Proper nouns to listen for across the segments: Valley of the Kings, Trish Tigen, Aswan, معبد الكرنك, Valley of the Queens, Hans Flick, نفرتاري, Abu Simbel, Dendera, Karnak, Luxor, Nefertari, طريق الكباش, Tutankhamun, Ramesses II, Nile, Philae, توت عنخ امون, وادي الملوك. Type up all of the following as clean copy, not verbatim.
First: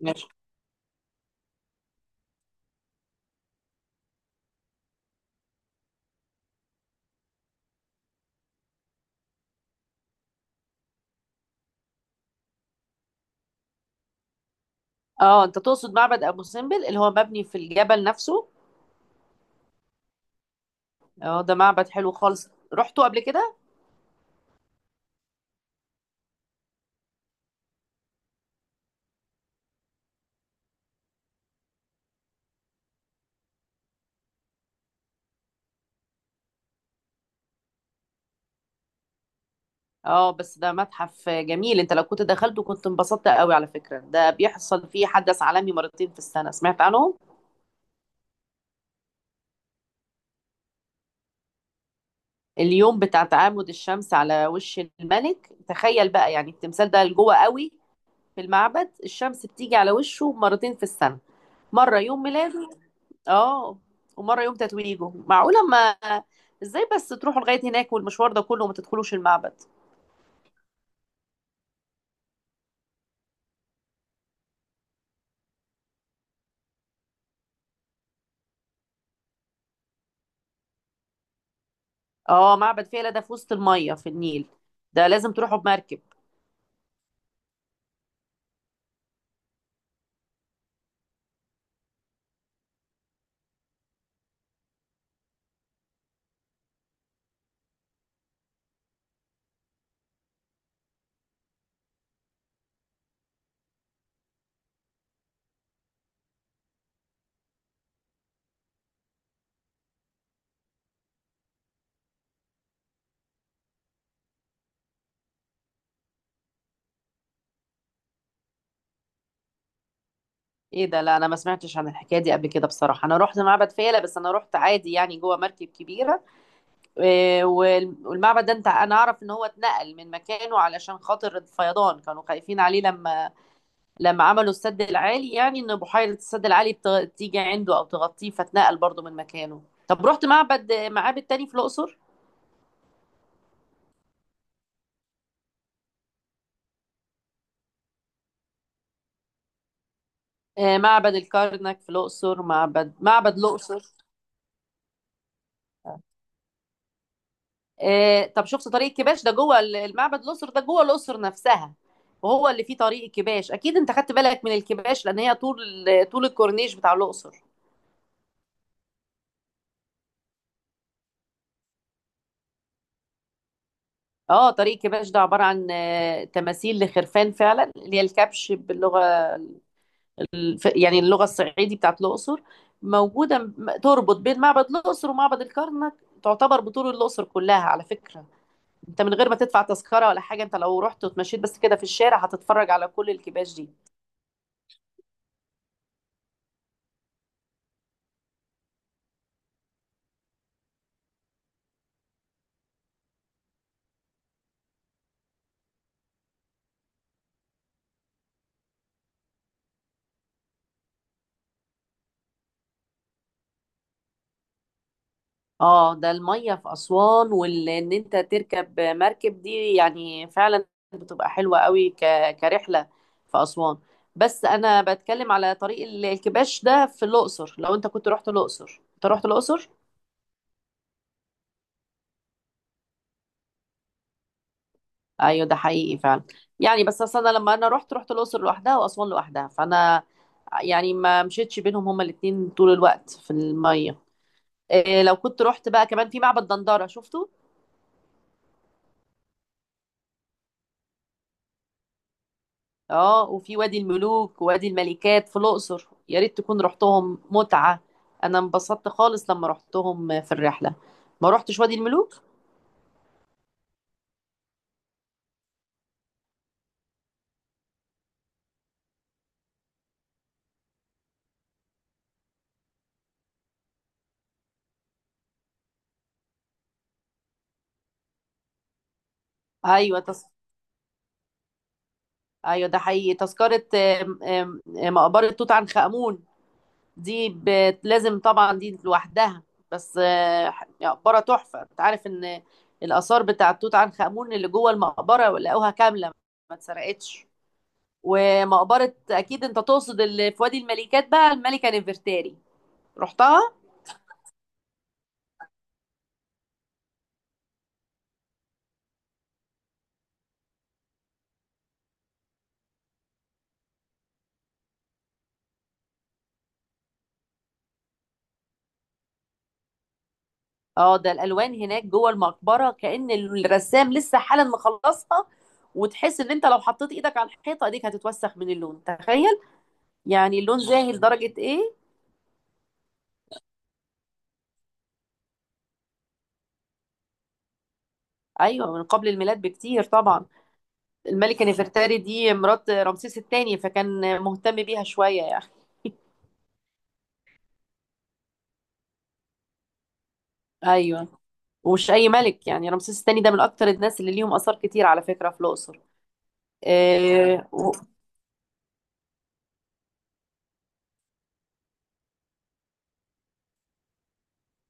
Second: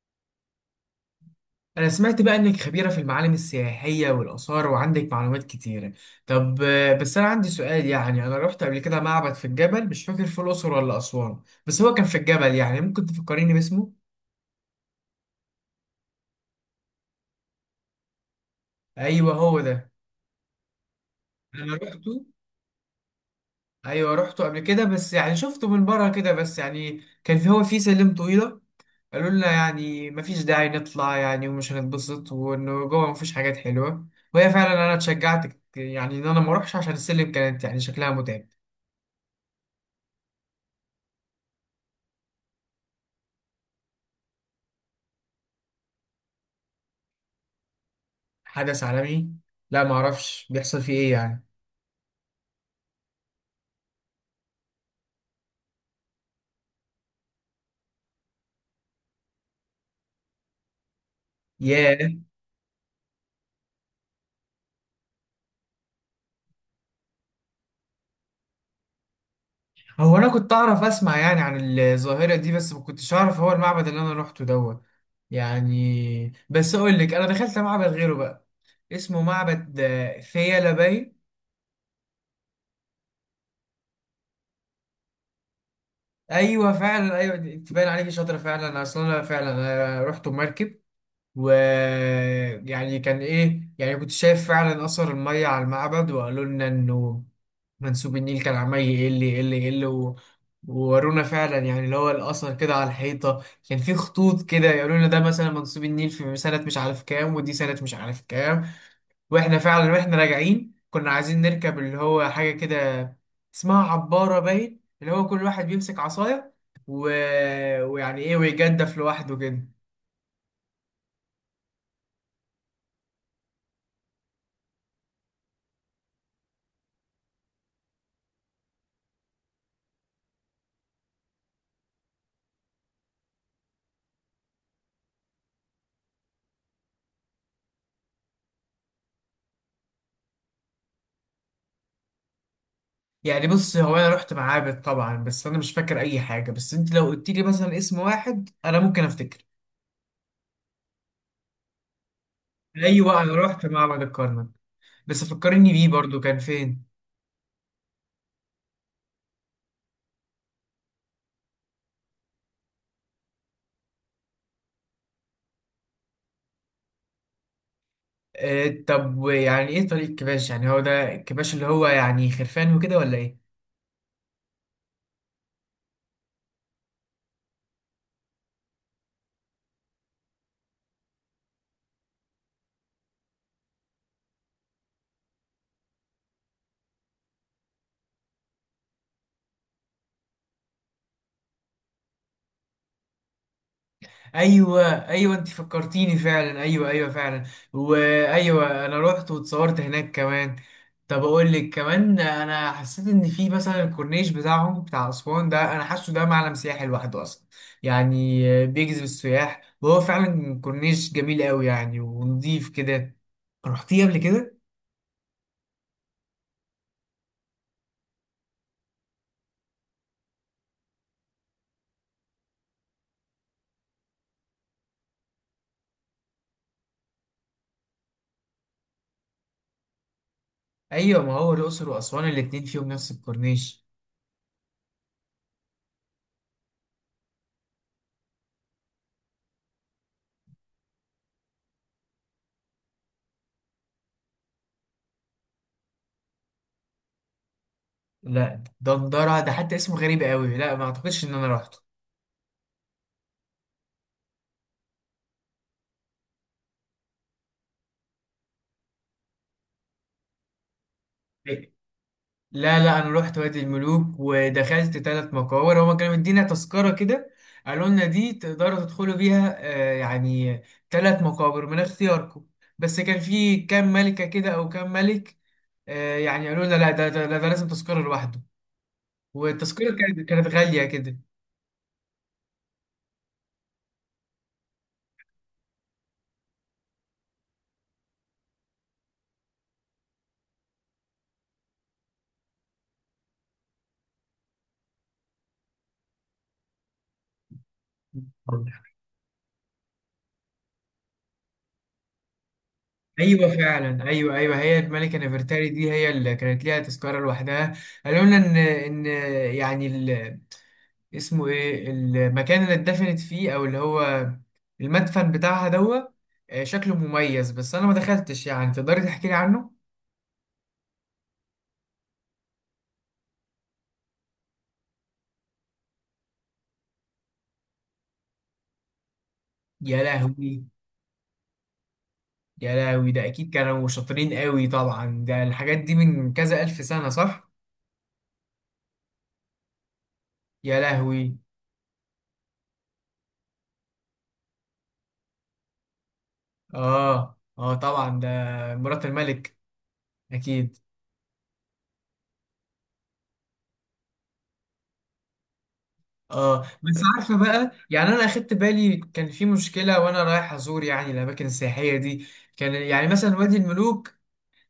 ماشي. أنا سمعت بقى إنك خبيرة في المعالم السياحية والآثار وعندك معلومات كتيرة. طب بس أنا عندي سؤال، يعني أنا رحت قبل كده معبد في الجبل، مش فاكر في الأقصر ولا أسوان، بس هو كان في الجبل. يعني ممكن تفكريني باسمه؟ اه، انت تقصد معبد ابو سمبل اللي هو مبني في الجبل نفسه. أيوه، هو ده. اه، ده أنا معبد حلو رحته. خالص، رحته قبل كده. أيوه رحته قبل كده، بس يعني شفته من بره كده بس، يعني كان في هو في سلم طويلة. قالوا لنا يعني مفيش داعي نطلع، يعني ومش هنتبسط، وانه جوه مفيش حاجات حلوه. وهي فعلا انا اتشجعت، يعني ان انا ما اروحش عشان السلم كانت يعني شكلها متعب. اه، بس ده متحف جميل، انت لو كنت دخلته كنت انبسطت قوي. على فكرة ده بيحصل فيه حدث عالمي مرتين في السنة، سمعت عنهم؟ حدث عالمي؟ لا، معرفش بيحصل فيه ايه يعني. اليوم بتاع تعامد الشمس على وش الملك، تخيل بقى يعني التمثال ده لجوه قوي في المعبد، الشمس بتيجي على وشه مرتين في السنة. مرة ياه. يوم ميلاده، اه، ومره يوم تتويجه. معقوله ما، ازاي بس تروحوا لغايه هناك والمشوار ده كله وما تدخلوش المعبد؟ هو انا كنت اعرف اسمع يعني عن الظاهرة دي، بس ما كنتش اعرف هو المعبد اللي انا روحته دوت. يعني بس اقول لك، انا دخلت معبد غيره بقى، اسمه معبد فيلة باين. اه، معبد فيلة ده في وسط الميه في النيل، ده لازم تروحوا بمركب. ايوه فعلا، ايوه. تبان عليك شاطرة فعلا، اصلا انا فعلا أنا رحت بمركب. ويعني كان ايه، يعني كنت شايف فعلا اثر الميه على المعبد، وقالوا لنا انه منسوب النيل كان عمال يقل يقل يقل. وورونا فعلا يعني اللي هو الاثر كده على الحيطه، كان في خطوط كده، يقولوا لنا ده مثلا منسوب النيل في سنه مش عارف كام، ودي سنه مش عارف كام. واحنا فعلا واحنا راجعين كنا عايزين نركب اللي هو حاجه كده اسمها عباره باين، اللي هو كل واحد بيمسك عصايه و... ويعني ايه، ويجدف لوحده كده. ايه ده؟ لا، انا ما سمعتش عن الحكايه دي قبل كده بصراحه. انا رحت معبد فيلة بس انا رحت عادي يعني جوه مركب كبيره. إيه، والمعبد ده، انت انا اعرف ان هو اتنقل من مكانه علشان خاطر الفيضان، كانوا خايفين عليه لما لما عملوا السد العالي. يعني ان بحيره السد العالي تيجي عنده او تغطيه، فتنقل برضو من مكانه. طب رحت معبد؟ معابد تاني في الاقصر؟ يعني بص، هو انا رحت معابد طبعا، بس انا مش فاكر اي حاجه، بس انت لو قلت لي مثلا اسم واحد انا ممكن افتكر. آه، معبد الكرنك في الاقصر، معبد ايوه، انا معبد رحت الاقصر. معبد الكرنك، بس فكرني بيه برضو كان فين. آه، طب شفت طريق الكباش ده جوه المعبد الاقصر؟ ده جوه الاقصر نفسها، وهو اللي فيه طريق الكباش. اكيد انت خدت بالك من الكباش، لان هي طول طول الكورنيش بتاع الاقصر. آه، طب يعني ايه طريق كباش؟ يعني هو ده الكباش اللي هو يعني خرفان وكده، ولا ايه؟ اه، طريق الكباش ده عباره عن تماثيل لخرفان فعلا، اللي هي الكبش باللغه يعني اللغة الصعيدي بتاعت الأقصر، موجودة تربط بين معبد الأقصر ومعبد الكرنك، تعتبر بطول الأقصر كلها على فكرة. انت من غير ما تدفع تذكرة ولا حاجة، انت لو رحت وتمشيت بس كده في الشارع هتتفرج على كل الكباش دي. ايوه، ايوه، انت فكرتيني فعلا، ايوه، ايوه فعلا. وايوه، انا رحت واتصورت هناك كمان. طب اقول لك كمان، انا حسيت ان في مثلا الكورنيش بتاعهم بتاع اسوان ده، انا حاسه ده معلم سياحي لوحده اصلا، يعني بيجذب السياح، وهو فعلا كورنيش جميل قوي يعني، ونضيف كده. رحتيه قبل كده؟ اه، ده المية في أسوان، وان انت تركب مركب دي يعني فعلا بتبقى حلوة قوي كرحلة في أسوان. بس انا بتكلم على طريق الكباش ده في الأقصر. لو انت كنت رحت الأقصر، انت رحت الأقصر؟ ايوه، ما هو الاقصر واسوان الاتنين فيهم نفس الكورنيش. ايوه ده حقيقي فعلا. يعني بس اصل انا لما انا رحت رحت الاقصر لوحدها واسوان لوحدها، فانا يعني ما مشيتش بينهم هما الاتنين طول الوقت في الميه. إيه لو كنت رحت بقى كمان في معبد دندره، شفته؟ لا، ده ندرة، ده حتى اسمه غريب قوي، لا، ما اعتقدش ان انا رحته. اه، وفي وادي الملوك ووادي الملكات في الاقصر، يا ريت تكون رحتهم، متعه. انا انبسطت خالص لما رحتهم في الرحله. ما رحتش وادي الملوك؟ لا، لا، انا رحت وادي الملوك ودخلت 3 مقابر، هما كانوا مدينا تذكره كده، قالوا لنا دي تقدروا تدخلوا بيها، يعني 3 مقابر من اختياركم. بس كان في كام ملكه كده او كام ملك، يعني قالوا لنا لا، ده، ده، ده ده لازم تذكره لوحده، والتذكره ايوه كانت غاليه كده. ايوه ده حقيقي، تذكره. آم، آم، آم، مقبره توت عنخ امون، دي لازم طبعا دي لوحدها، بس مقبرة تحفة. انت عارف ان الآثار بتاعة توت عنخ آمون اللي جوه المقبرة لقوها كاملة، ما اتسرقتش. ومقبرة أكيد انت تقصد اللي في وادي الملكات بقى الملكة نفرتاري، رحتها؟ ايوه فعلا، ايوه، ايوه، هي الملكه نفرتاري دي هي اللي كانت ليها تذكره لوحدها. قالوا لنا ان، ان، يعني، اسمه ايه المكان اللي اتدفنت فيه، او اللي هو المدفن بتاعها دوا. شكله مميز، بس انا ما دخلتش، يعني تقدري تحكي لي عنه. اه، ده الألوان هناك جوه المقبرة كأن الرسام لسه حالا مخلصها. وتحس ان انت لو حطيت ايدك على الحيطة ايديك هتتوسخ من اللون، تخيل يا يعني اللون لهوي. زاهي لدرجة ايه؟ يا لهوي، ده اكيد كانوا شاطرين قوي طبعا، ده الحاجات دي من كذا الف سنة، صح؟ ايوه، من قبل الميلاد بكتير طبعا. يا لهوي. الملكة نفرتاري دي مرات رمسيس الثاني، فكان مهتم بيها شوية يعني. اه، اه، طبعا ده مرات الملك، اكيد. أيوة، ومش أي ملك يعني، رمسيس الثاني ده من أكتر الناس اللي ليهم آثار كتير على فكرة في الأقصر. اه، بس عارفه إيه بقى، يعني انا اخدت بالي كان في مشكله وانا رايح ازور يعني الاماكن السياحيه دي. كان يعني مثلا وادي الملوك،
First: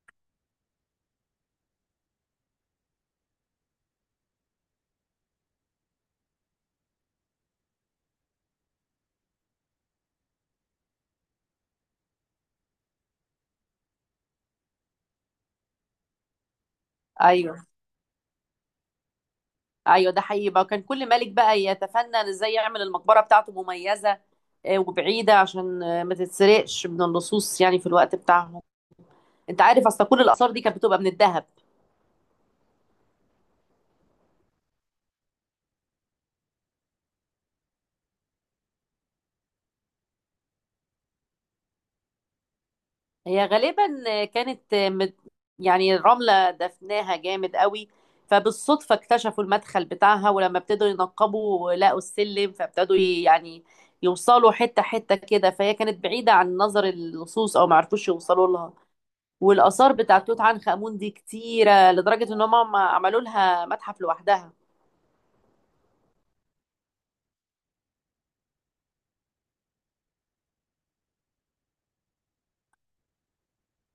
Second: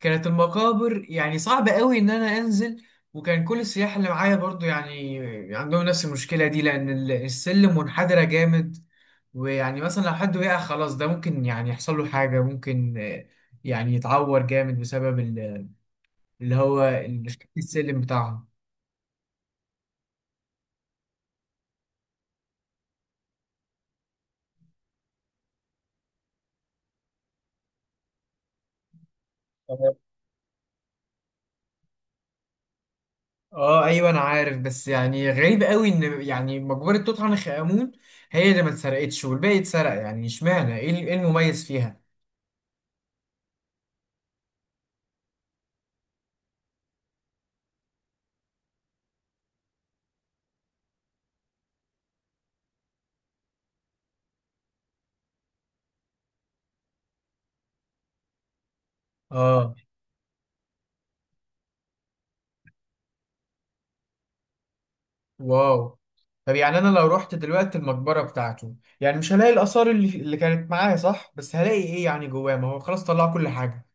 كانت المقابر يعني صعب قوي ان انا انزل، وكان كل السياح اللي معايا برضو يعني عندهم نفس المشكلة دي، لان السلم منحدرة جامد، ويعني مثلا لو حد وقع خلاص ده ممكن يعني يحصل له حاجة، ممكن يعني يتعور جامد بسبب اللي هو شكل أيوه، السلم بتاعهم. أيوه، ده حقيقي بقى. كان كل ملك بقى يتفنن إزاي يعمل المقبرة بتاعته مميزة، إيه، وبعيدة عشان ما تتسرقش من اللصوص يعني في الوقت بتاعهم. أنت عارف تمام. أصلا كل الآثار دي كانت بتبقى من الذهب. اه ايوه، انا عارف، بس يعني غريب قوي ان يعني مقبرة توت عنخ امون هي اللي ما اتسرقتش والباقي اتسرق، يعني اشمعنى، ايه إيه المميز فيها؟ هي غالبا كانت يعني رملة دفناها جامد قوي، فبالصدفة اكتشفوا المدخل بتاعها، ولما ابتدوا ينقبوا لقوا السلم، فابتدوا يعني يوصلوا حتة حتة كده. فهي كانت بعيدة عن نظر اللصوص أو معرفوش يوصلوا لها. اه. والآثار بتاعت توت عنخ آمون دي كتيرة لدرجة إن هم عملوا لها متحف لوحدها. واو. طب يعني انا لو رحت دلوقتي المقبره بتاعته، يعني مش هلاقي الاثار اللي كانت معايا، صح؟ بس هلاقي ايه يعني جواه؟ ما هو خلاص طلع كل حاجه.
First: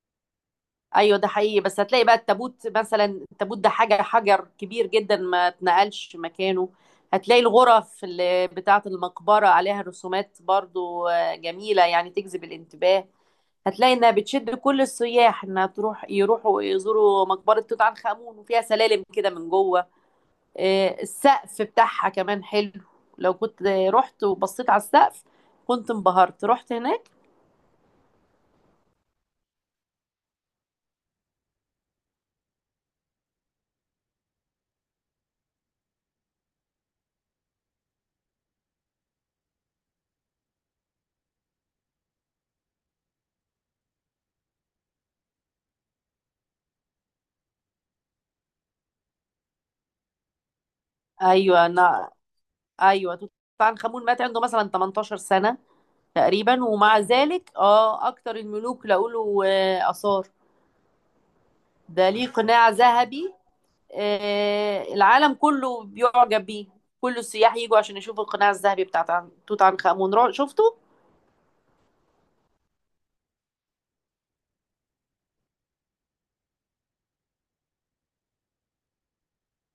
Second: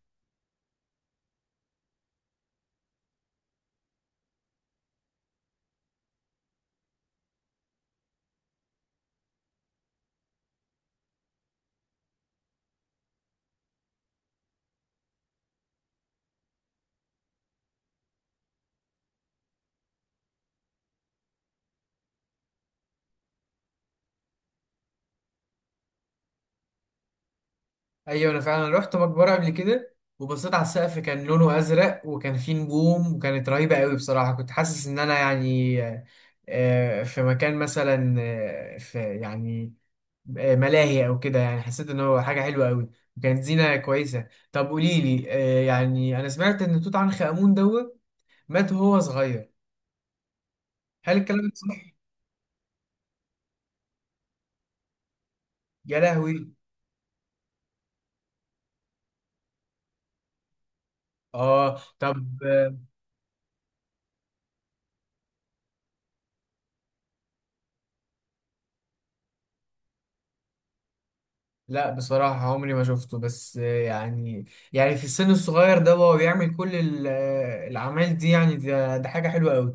ايوه ده حقيقي، بس هتلاقي بقى التابوت مثلا، التابوت ده حاجه حجر كبير جدا ما اتنقلش مكانه. هتلاقي الغرف اللي بتاعه المقبره عليها رسومات برضو، جميله يعني تجذب الانتباه. هتلاقي انها بتشد كل السياح انها تروح، يروحوا يزوروا مقبره توت عنخ امون، وفيها سلالم كده من جوه. آه، السقف بتاعها كمان حلو، لو كنت رحت وبصيت على السقف كنت انبهرت. رحت هناك؟ ايوه، انا فعلا رحت مقبره قبل كده وبصيت على السقف، كان لونه ازرق وكان فيه نجوم وكانت رهيبه قوي بصراحه، كنت حاسس ان انا يعني في مكان مثلا، في يعني ملاهي او كده، يعني حسيت ان هو حاجه حلوه قوي وكانت زينه كويسه. طب قولي لي، يعني انا سمعت ان توت عنخ امون دوت مات وهو صغير، هل الكلام ده ايوه صح؟ انا، ايوه توت عنخ امون مات عنده مثلا 18 سنه يا لهوي. تقريبا، ومع ذلك اه اكتر الملوك لقوله اثار. اه، ده طب ليه قناع آه، ذهبي، العالم كله بيعجب بيه. كل السياح يجوا عشان يشوفوا القناع الذهبي بتاع توت عنخ آمون، شفته؟ لا بصراحة عمري ما شفته، بس يعني، يعني في السن الصغير ده وهو بيعمل كل الأعمال دي، يعني ده حاجة حلوة قوي.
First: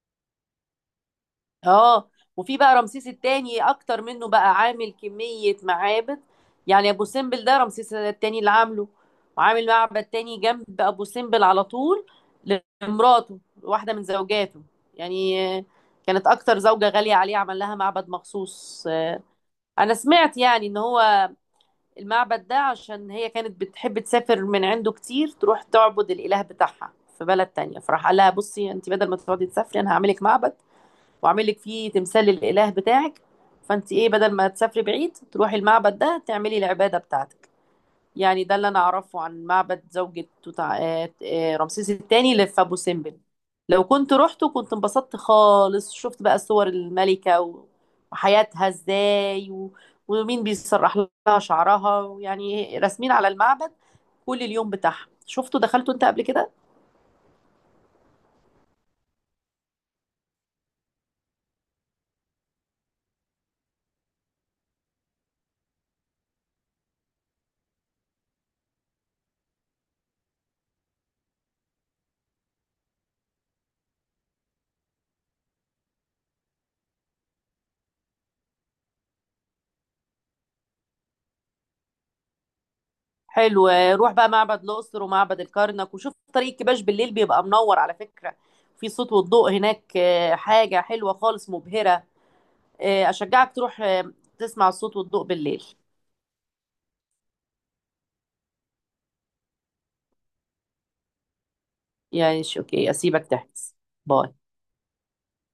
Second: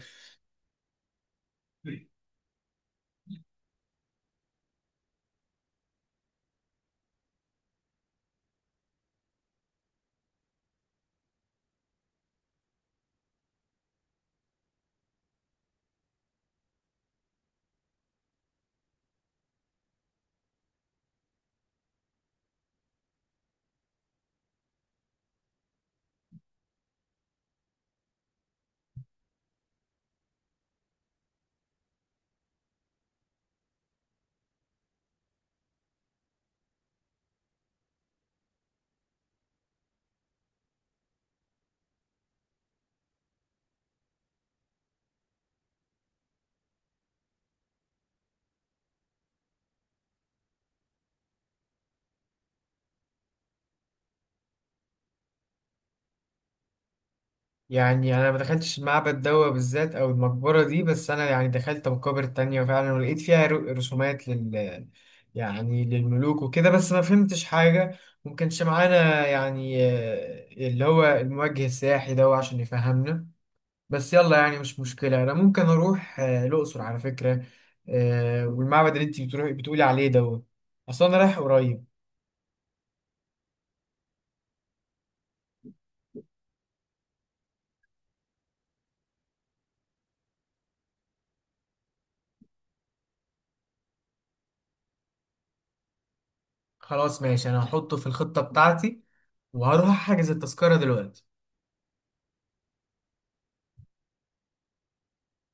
اه، وفي بقى رمسيس التاني اكتر منه بقى، عامل كمية معابد. يعني ابو سمبل ده رمسيس التاني اللي عامله، وعامل معبد تاني جنب ابو سمبل على طول لمراته، واحدة من زوجاته يعني. كانت اكتر زوجة غالية عليه، عمل لها معبد مخصوص. انا سمعت يعني ان هو المعبد ده عشان هي كانت بتحب تسافر من عنده كتير، تروح تعبد الاله بتاعها في بلد تانية. فراح قال لها: بصي انت بدل ما تقعدي تسافري انا هعملك معبد، واعمل لك فيه تمثال للاله بتاعك، فانت ايه بدل ما تسافري بعيد تروحي المعبد ده تعملي العباده بتاعتك. يعني ده اللي انا اعرفه عن معبد زوجة توت رمسيس الثاني اللي في ابو سمبل. لو كنت روحته كنت انبسطت خالص، شفت بقى صور الملكه وحياتها ازاي ومين بيسرح لها شعرها، يعني رسمين على المعبد، كل اليوم بتاعها. شفته؟ دخلته انت قبل كده؟ يعني أنا ما دخلتش المعبد ده بالذات أو المقبرة دي، بس أنا يعني دخلت مقابر تانية فعلا ولقيت فيها رسومات يعني للملوك وكده، بس ما فهمتش حاجة، ممكنش معانا يعني اللي هو الموجه السياحي ده عشان يفهمنا. بس يلا، يعني مش مشكلة، أنا ممكن أروح الأقصر على فكرة، والمعبد اللي أنت بتروحي بتقولي عليه دوت أصلا أنا رايح قريب. حلو، روح بقى معبد الأقصر ومعبد الكرنك، وشوف طريق كباش بالليل، بيبقى منور على فكرة. في صوت والضوء هناك، حاجة حلوة خالص، مبهرة. أشجعك تروح تسمع الصوت والضوء بالليل. خلاص ماشي، أنا هحطه في الخطة بتاعتي وهروح أحجز التذكرة دلوقتي. يعني أوكي، أسيبك تحجز. باي.